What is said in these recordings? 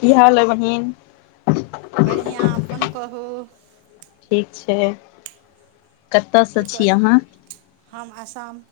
की हाल है बहिन बढ़िआँ अपन कहू ठीक छै [inaudible] कऽ तऽ की स छी करै अहाँ हम आसम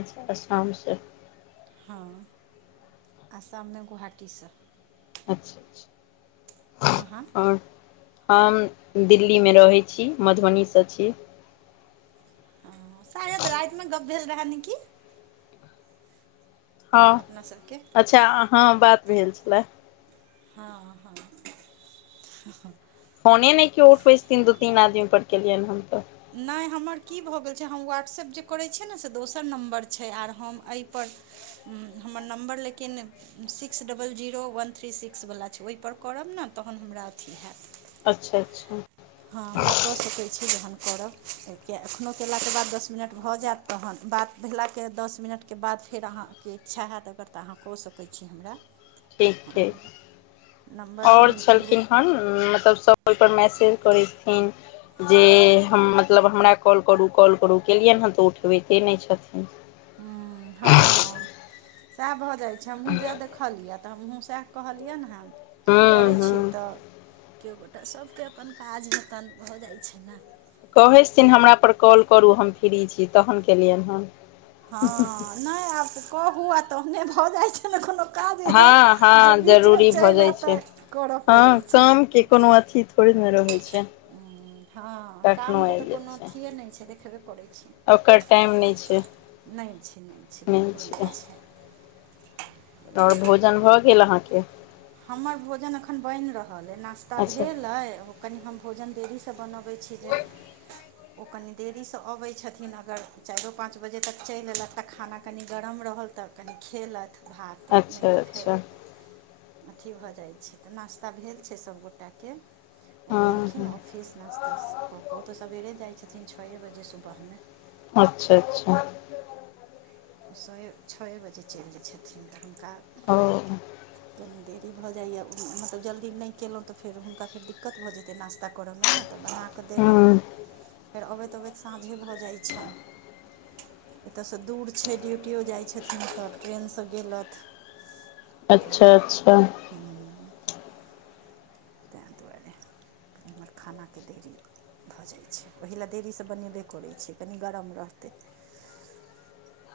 अच्छा असाम से हँ [inaudible] आसाम मे गुवाहाटी स अच्छा अच्छा अहाँ [inaudible] और हम दिल्ली में रहै छी मधुबनी स छी। हँ शायद रात में गप्प भेल रहा न कि हँ अपना सभके [inaudible] अच्छा अहाँ बात भेल छलै। हँ हँ [unintelligible] फोने नै केओ उठबै छथीन दू तीन आदमी पर केलियन हन तऽ नै हमर की भऽ गेल छै हम व्हाट्सएप जे करै छियै न से दोसर नम्बर छै आर हम एहिपर हमर नम्बर लेकिन [unintelligible] अच्छा अच्छा हँ हमरा कऽ सकै छी जहन करब। किए एखनो कयला केँ बाद दस मिनट भऽ जायत तहन बात भेला के दस मिनट केँ बाद फेर अहाँ। की इच्छा हैत अगर तऽ अहाँ कऽ सकैत छी हमरा। ठीक ठीक [inaudible] नम्बर हम और ग्रुप छलखिन हन मतलब सब ओइपर मैसेज करै छथिन जे हम मतलब हमरा कॉल करू कॉल करू, केलियैन हँ तऽ उठबैते नै छथिन। हूँ हँ सएह भऽ जाय छै हमहु तें देख, देखलिया तऽ हमहुँ सेह कहलियै न हें हूँ करै हूँ छियै। तऽ किओ गोटा सबके अपन काज हेतैन भऽ जाइ छैन ने। कहै सिथिन हमरा पर कॉल करू हम फ्री छी तहन केलियैन हें। हँ नै आब कहू आ तहने भऽ जाइ छै ने खनो। काज एहन, हँ जे हँ बीचमे जरूरी भऽ चाइल जाइ आतऽ त करऽ पड़ै छै लोकके। ओ अथि त ओईमे रहै छै हँ कखनो कामके तऽ आबि जाइ कोनो छै अथिये नै छै, देखबे करै छीयई। ओकर टाइम नै छै। नै छै, नै छै, बिल्कुल नै छै। आओर भोजन भऽ गेल अहाँके? हमर भोजन अखन बईन रहल अई। नास्ता अच्छा भेलअइ ओ कनि हम भोजन देरी सँ बनब। बै छी जे, ओ कनि देरीसँ अबै छथिन अगर। चाइरो पाँच बजे तक चइल अयलथ तऽ खाना कनि गरम रहल। तऽ कनि खेलैथ भात नै अच्छा तऽ अच्छा फेर। अथी भऽ जाइ छै। तऽ नास्ता भेल छै सबगोटाक के। ओ हँ गेलखिन हँ ऑफिस। फीस नास्ता स कऽ कऽ। उ तऽ सबेरे जाइ छथिन छए बजे सुबह मे। अच्छा अच्छा सोए छओए बजे चईल जाइ छथिन तऽ हुनका। ओ कनि देरी भऽ जाइए मतलब जल्दी नै कयलौ तऽ फेर हुनका फेर दिक्कत भऽ जेतै नास्ता करऽमे ने। तऽ बना कऽ देलौं। हँ फेर अबैत अबैत साँझे भऽ जाइ छन। एतऽसँ दूर छै। ड्यूटियओ जाइ छथिन तऽ ट्रेनसँ गेलथ। तहन अच्छा फेर। अच्छा हूँ। तें दुआरे। इम्हर खानाके देरी भऽ जाइ छै। ओहि ला देरीसँ बनेबे करै छै। कनि गरम रहतै।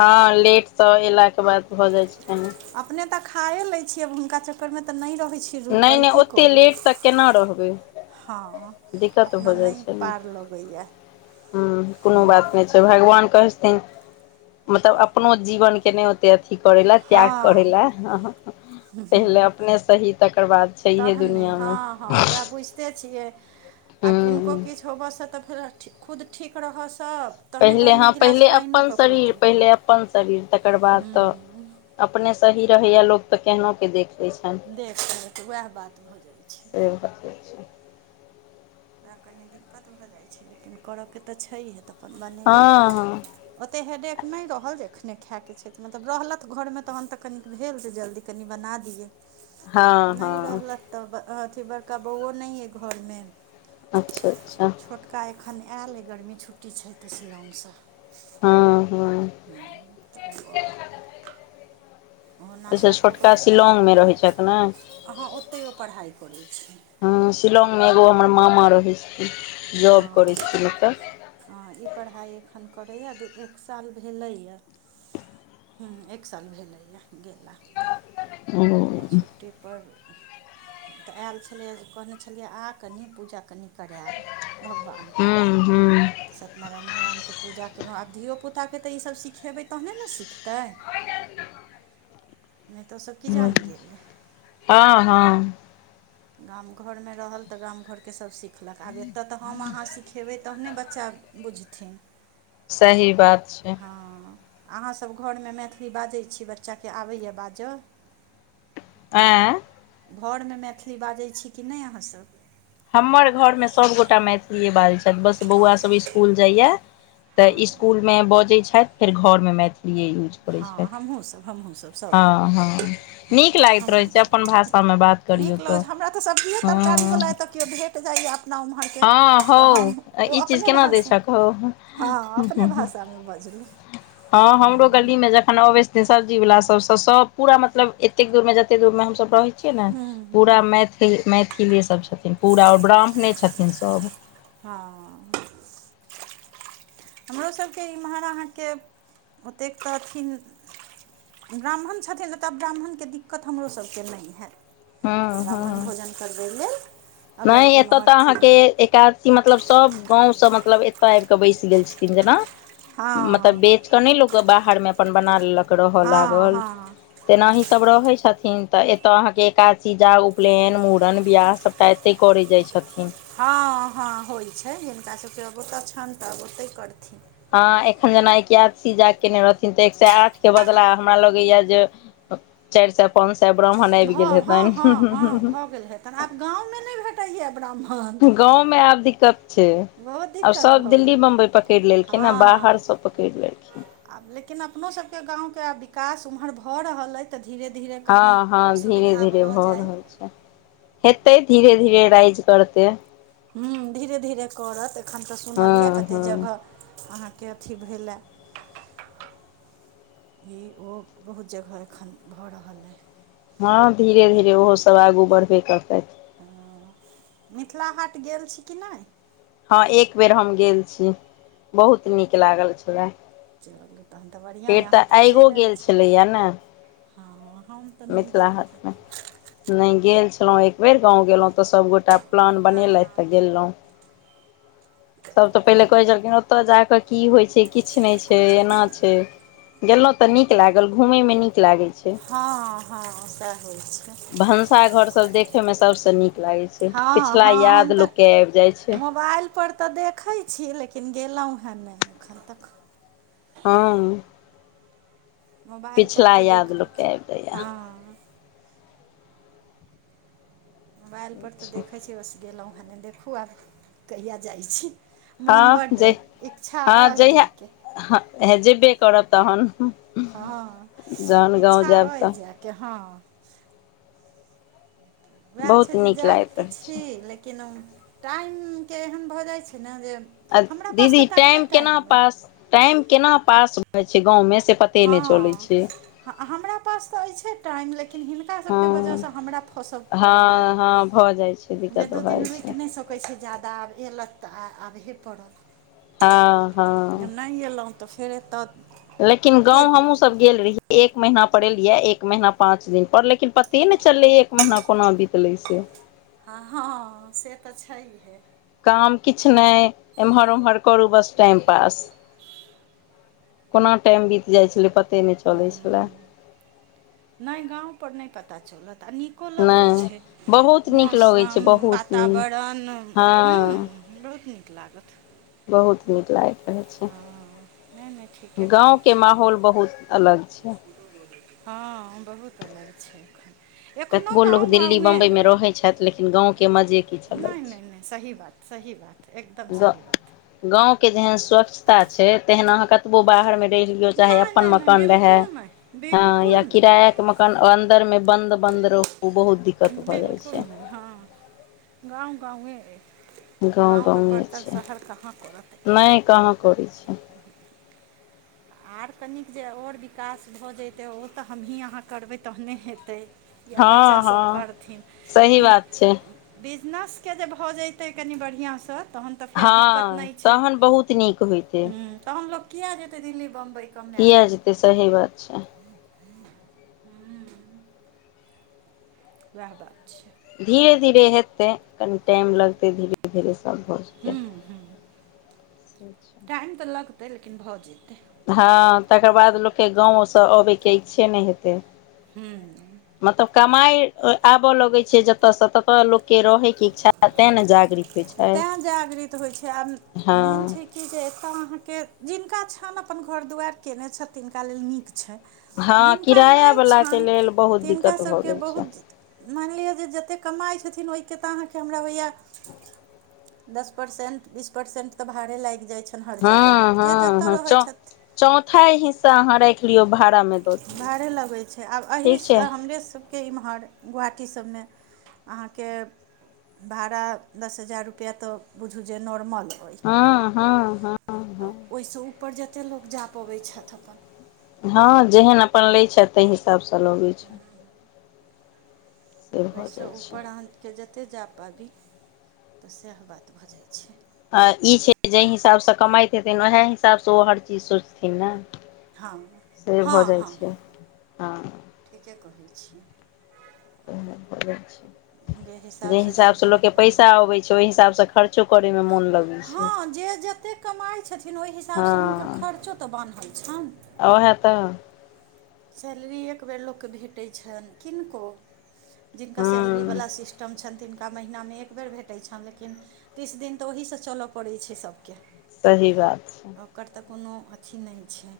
हँ लेट स एला के बाद, भऽ जाइ छै कनी अपने तऽ खाए लै छीयै। हुनका चक्कर मे त नै रहै छीए। नै नै ओते लेट तऽ केना रहबै। हँ दिक्कत अपना भऽ जाइ नै छै ने पार लगैया। हूँ, कुनो बात नै छै। भगवान कहै छथिन, मतलब अपनो जीवन के ने, अथी करै ला, त्याग करै हँ ला। पहिले अपने सहि तकर बाद छैहे तहन ने। दुनिया मे हँ हँ उएह बुझ ते छियै। आब हूँ किनको किछु होबऽसँ तऽ फेर ठी खुद ठीक रहऽ सब। पहिले हँ पहिले अपन शरीर पहिले अपन शरीर तकर बाद तऽ। अपने सही रहैया लोक त केहनो के देख। होइ छनि देख देख उएह बात भऽ जाइ छै से भ जाय छनि ओकरा कनी दिक्कत भऽ जाइ छै लेकिन कर के तऽ छैहे तऽ अपन बनेलौं हँ हँ ओते हेडेक नै रहल, जे एखने खाय के छै। मतलब रहलथ घर मे तहन त कनिक भेल जे जल्दी। कनि बना दियै हँ नै हँ रहलैथ त अथि बड़का बौआ नै यै घर मे अच्छा अच्छा छोट का एखन आयल अई गरमी छुट्टी छै त शिलौग स हॅं हॅं [unintelligible] अहो अच्छा नाश्ता क क छोटका क शिलौंग मे रहै छथि ने अहाँ ओते ओ पढ़ाइ करै छै ह शिलौंग मे एगो हमर मामा रहे छे हँ जॉब करे छथिन ओता हँ ई पढ़ाइ एखन करेय या दू एक साल भेलेय हुॅं एक साल भेलेए गेलाय त ओ आ हूँ छुट्टी पर त आयल छले कहने छ लिये आ कनि पूजा कनि करेएब भगवान आन के हूँ त सत्यनारायण भगवान के पूजा केलौ आब धियोपुता के त ईसभ सिखे बे तहने ने सिखतै नै त ओसभ कि जान गेले हाॅं हाॅं गाम घर मे रहल त गाम घर के सभ शिख आब त हम अहा सिखेबै तहने बच्चा बुझथिन सही बात छै हा अहाँ सभ घर मे मैथिली बाजे छी बच्चा के अबैए बाज [inaudible] ए घर मे मैथिली बाजै छी कि ने अहाँ सभ हमर घर मे सभगोटा मैथिलीए बाजे छैथ बस हँ बौआ सभ ईसकुल जाइए त हँ ईस्कूल मे बजे छैथ फेर घर मे मैथिलीए यूज करै हँ छथि हमहू सब हमहूँ सब सब आदमी हँ हँ हँ नीक लागैत रहै हमहूँ छै अपन सब भाषामे बात करियौ नीक लगे तऽ छे हमरा त सब्जीए तरकारी हँ वाल ऐता के ओ भेट जाइया एना उम्हर के हँ हौ त हम ओ ई चीज अपने केना दै भाषा छक हौ हा अपने भाषा मे बजलौ हा हमरो कनी मे जखन अबै छथिन सब्जी वालला सब सब पूरा मतलब एते दूर में जते दूर में हम सब रहै छी छिये ने हँ पूरा मैथिली मैथिले सभ छथिन पूरा आ ओर ब्राह्मणे छथिन सभ हाॅं हमरो सबके इम्हर अहाँ के ओतेक त अथिन ब्राह्मण छथिन त ब्राह्मण के दिक्कत हमरो सबके नै हए हँ ब्राह्मण भोजन करबै लेल नै अगर कोनो एतय् त अथी अहाँ के एक एकाघ मतलब सब गाँव से मतलब एतय आब क बेस गेल छथिन जेना मतलब हँ बेच अ नै लोक के बाहर मे अपन बना लेलक रह हँ लागल हँ तेनाही सभ रहे छथिन त एतय अहाँ के एकादशी जाग उपनयन मुूड़न बियाह सब ता एते करे जाय छथिन हा हा होइ छै ऐकरा सब के बहुत अच्छा से ओते करथीन ह एखन जेना एकादशी जाग केने रहथिन त एक स आठ के बदला हमरा लगे या जे चैर सेए पाँच सेए ब्राह्मण आइब गेल हेतैन तहन आब गाँव मे नै भेटे या ब्राह्मण गाँव मे आब दिक्कत बहुत आब दिक्कत सभ भऽ दिल्ली गेलै बम्बई पकैड़ लेलखिन ह बाहर हँ सब पकड़ लेलखिन आब लेकिन अपनो सभ के गाम के आब विकास ओम्हर भ रहलये त धीरे धीरे कही हँ हँ धीरे सुविधा धीरे भ भऽ जाय रहल छै हेतै धीरे धीरे राइज करते‌। हु धीरे- धीरे करत एखन तऽ सुनलियै हँ कतेक हँ जगह अहाँ केँ अथि भेलए [unintelligible] [inaudible] ई ओ बहुत जगह एखन भऽ रहल अइ हँ धीरे- धीरे ओहो सब आगू बढ़बे करतै। हँ [inaudible] मिथिला हाट गेल छी कि नै हँ एक बेर हम गेल छी [inaudible] बहुत नीक लागल छलै। [unintelligible] बढ़िआँ यए फेर अहाँ तऽ आइगो चलि आयल गेल छी छलैये न। हँ हम तऽ नै गेलौं है नै गेल छलौ एक बेेर गाँव गेलौ तऽ सभ गोटा प्लान बनेलैथ तऽ हेँ गेलौ [inaudible] सब तऽ पहिले कहे छलखिन ओ ओत जा कऽ की होइ छै किछ नै छै एना छै। गेलौ तऽ नीक लागल घुमै में नीक लागै छै हँ हँ सेह होइ छै। भनसाघर सभ देखय में सभ स नीक लागैत छै हँ पिछला याद लोककेँ आइब जाइ छै। पर तऽ देखै छी लेकिन गेलौ हे नै एखन तक [unintelligible] मोबाइल पर पिछला तऽ याद देखै लोकके छी आबि [inaudible] हँ मोबाइल पर तऽ जाइए देखै छी बस गैलौ हें नै देखू आब [inaudible] कहिया जाइ छी। मोन हँ बड अइ इच्छा अह जायके। हऽ हे जेब्बे करब तहन हँ जहन गाँव इच्छा जायब अइ तऽ जायके हँ वैह छै बहुत जे नीक जाइत लागैत तऽ रहै छी छै लेकिन टाइम केँ एहन भऽ जाइत छै ने जे अ हमरा पास दीदी तऽ टाइमे टाइम केना अइ पास टाइम केना पास होइ छै गाँव में से पता हँ हमरा पास तऽ अइछे टाइम लेकिन हिनका सभ केँ वजह स हँ हमरा फस हँ हँ भऽ जाइ छै दिक्कत भऽ जाइ छै। कहै छै जादा आब [unintelligible] तऽ आबहे पड़त हँ हँ जब नै एलू तऽ फेर एत लेकिन गाँव हमहुँ सब गेल रहियै एक महीना पर एलियै एक महीना पाँच दिन पर लेकिन प ते नै चललै एक महीना कोना बितले से। ह [unintelligible] से तऽ छैहिए काम किछ नै एम्हर ओम्हर करू बस टाइम पास। [unintelligible] कोना टाइम बीत जाइत छलय पते नै चलै छलै। नै गाँव पर नै पता चलत आ नीक नीको लगै नहि छै बहुत [inaudible] नीक लगै छै मौसम बहुत नीक वातावरण हु हँ बहुत नीक लागत। बहुत नीक लागैत रहैत छै। हँ नहि नहि ठीके गाँव करै केँ छी माहौल बहुत अलग छै। हँ बहुत अलग छै एखन। एखनो कतबो लोक गाँव दिल्ली गाँवे बम्बइमे अइ रहै छथि लेकिन गाँवके मजे किछु [inaudible] अलग नै नै छै नै सही बात सही बात एकदम सही बात। गाँव केँ जेहेन स्वच्छता छै तेहन अहाँ कतबो बाहर में नै लियो चाहे नहि अपन नहि नहि मकान रहे बिल्कुल नहि हँ बिल्कुल या नहि किराया केँ मकान अ अन्दर मे बन्द -बन्द रहू ओ बहुत दिक्कत भऽ जाइ बिल्कुल छै। नहि हँ गाँव गाँवेेये। गाँव के परतर शहर कहाँ करत एखनो काहै करै छी आर कनिक जे और विकास भऽ जइतै ओ तऽ हमही अहाँ करबै तहने हेतै। एहा हँ बच्चा हँ सभ करथिन सही कनि बात छै बिजनस के जे भऽ जेतै कनि बढ़िआँ सँ तहन त फेर हँ दिक्कत नै छै तहन बहुत नीक होइतै तहन लोक किया जते दिल्ली बम्बई कमा ल तऽ सही बात छै वएह बात छै धीरे धीरे हेतै कनि टाइम लगतै धीरे धीरे सभ भऽ जेतै हु टाइम तऽ लगतै लेकिन भऽ जेतै हँ तकर बाद लोक के गाँव सँ अबय के इच्छे नय हेतै हू मतलब कमाई आबअ लगै छै जतऽ से तऽ लोक के रहे के इच्छा तेने जागृत होइ छै ताय जागृत होइ छै आब हँ मेन छै कि जे एतऽ अहाँके जिनका छनि अपन घर दुआरि कयने छथि तिनका लेल नीक छैय हँ जिनका किराया नय वला के छन लेल बहुत तिनका दिक्कत सभ भऽ के गेल छै बहुत मान लिअ जे जते कमाइ छथिन ओहि के त हमरा होय या दस परसेंट बीस परसेंट ता भारे लाएग जाय छै हर जगह जे जतऽ रहै छथि चौथा हिस्सा अहाँ राखि लियौ भात भाड़े लगे छै आब छै एहिसँ हमरे सभ के एम्हर गुवाहाटी सबमे अहाँके भाड़ा दस हजार रुपैआ तऽ बुझू जे नॉर्मल होइ हँ हँ हँ आ हँ ओहिसँ ऊपर जतेक लोक जा पबैत छथि अपन हँ जेहन अपन लै छथि ताहि हिसाब सँ लगै छै से भऽ ओहिसँ जाइ छै ऊपर अहाँ के जतेक जा पाबी तऽ सएह बात भऽ जाइ छै आ ई छै जाहि हिसाब सँ कमाइत हेथिन उएह हिसाब सँ ओ हर चीज सोचथिन न हँ हँ हँ हँ ठीके कहै छिय जे हिसाबसँ हिसाब से जिनकर लोक के अपन पैसा अबै ओहि हिसाब से खर्चो करे मे मन लग हँ जे जते कमाइत छथिन ओहि हिसाब हँ सँ हुनकर खर्चो तऽ बान्हल छन ओहे तऽ सैलरी एक बेर लोक केँ भेटैत छनि किनको जिनका सैलरी हूँ वाला सिस्टम छन तिन हुनका महिना मे एक बेर भेटै छनि लेकिन तीस दिन तऽ ओहिसँ चलय पड़ैत छै सभके सही बात छै आ ओकर तऽ कोनो अथी नय छै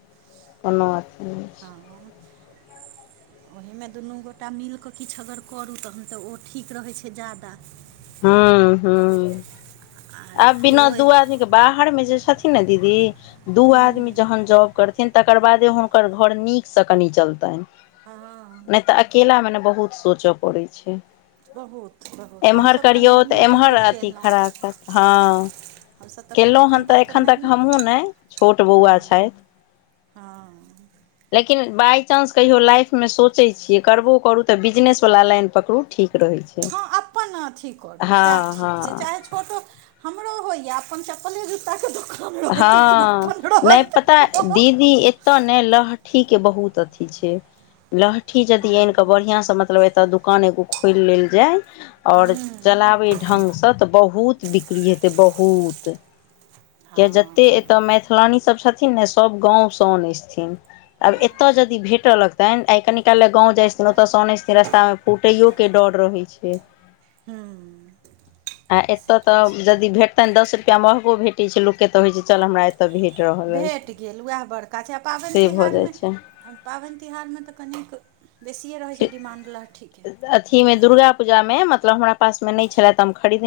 कोनो अथी नय छै [unintelligible] ओहे मे दुनू गोटा मिलि क किछु अगर करू तहन त ओ ठीक रहै छै ज्यादा हूँ हूँ आर आब केओ बिना दू आदमी बाहर मे जे छथिन ने दीदी दू आदमी जहन जॉब करथीन तकर बादे हुनकर घर नीक सँ कनि चलतनि हँ नय त अकेला मे ने बहुत सोचय पड़ै छै बहुत बहुत हम एम्हर सब करियौ त एमहर अथी खराब हैत हँ हमसभ तऽ केलों हन त तऽ एखन तक नहिए हमहूँ कयलहुँ नय छोट बौआ हँ छथि हँ लेकिन बाइ चान्स कहियो लाइफ मे सोचै छियै करबो करू त बिजनेस बला लाइन पकड़ू ठीक रहै छै हँ अपन अथी करू हँ सैह ठीक छै हँ चाहे छोटो हमरो होय ये अपन अपने जुता के दुकान रहैत लेकिन हँ अपन नहि रहैत पता [unintelligible] दीदी एतय ने लहठी के बहुत अथी छै लहठी जदि आन के त बढ़िया से मतलब एतय दुकान एगो खोलि लेल जाय आओर चलाबै ढंग से त बहुत बिक्री हेतै बहुत किए हँ जतेक हँ एतय मैथिलानी सभ छथिन ने सभ गाँव स अनाय छथिन आब वएह एतय ने यदि भेटय लगतनि आइ कनि काल लए गाँव जाइत छथिन ओतय नहि स आनैत नहि छथिन रस्ता मे फूटैयो के डर रहै छै [unintelligible] आ एतऽ त तऽ छै यदि भेटतनि दस रुपआ महगो भेटैत छै लोक के त होइ छै चल हमरा एतय भेटअ भेट गेल वएह बड़का छै आ पाबनि भऽ तिहार जाइ मे छै पाबनि तिहार मे त कनिक बेसिए रहैत छै डिमांड लहठी के अथी मे दुर्गा पूजा मे मतलब हमरा पास मे नहि छले त हम खरीदने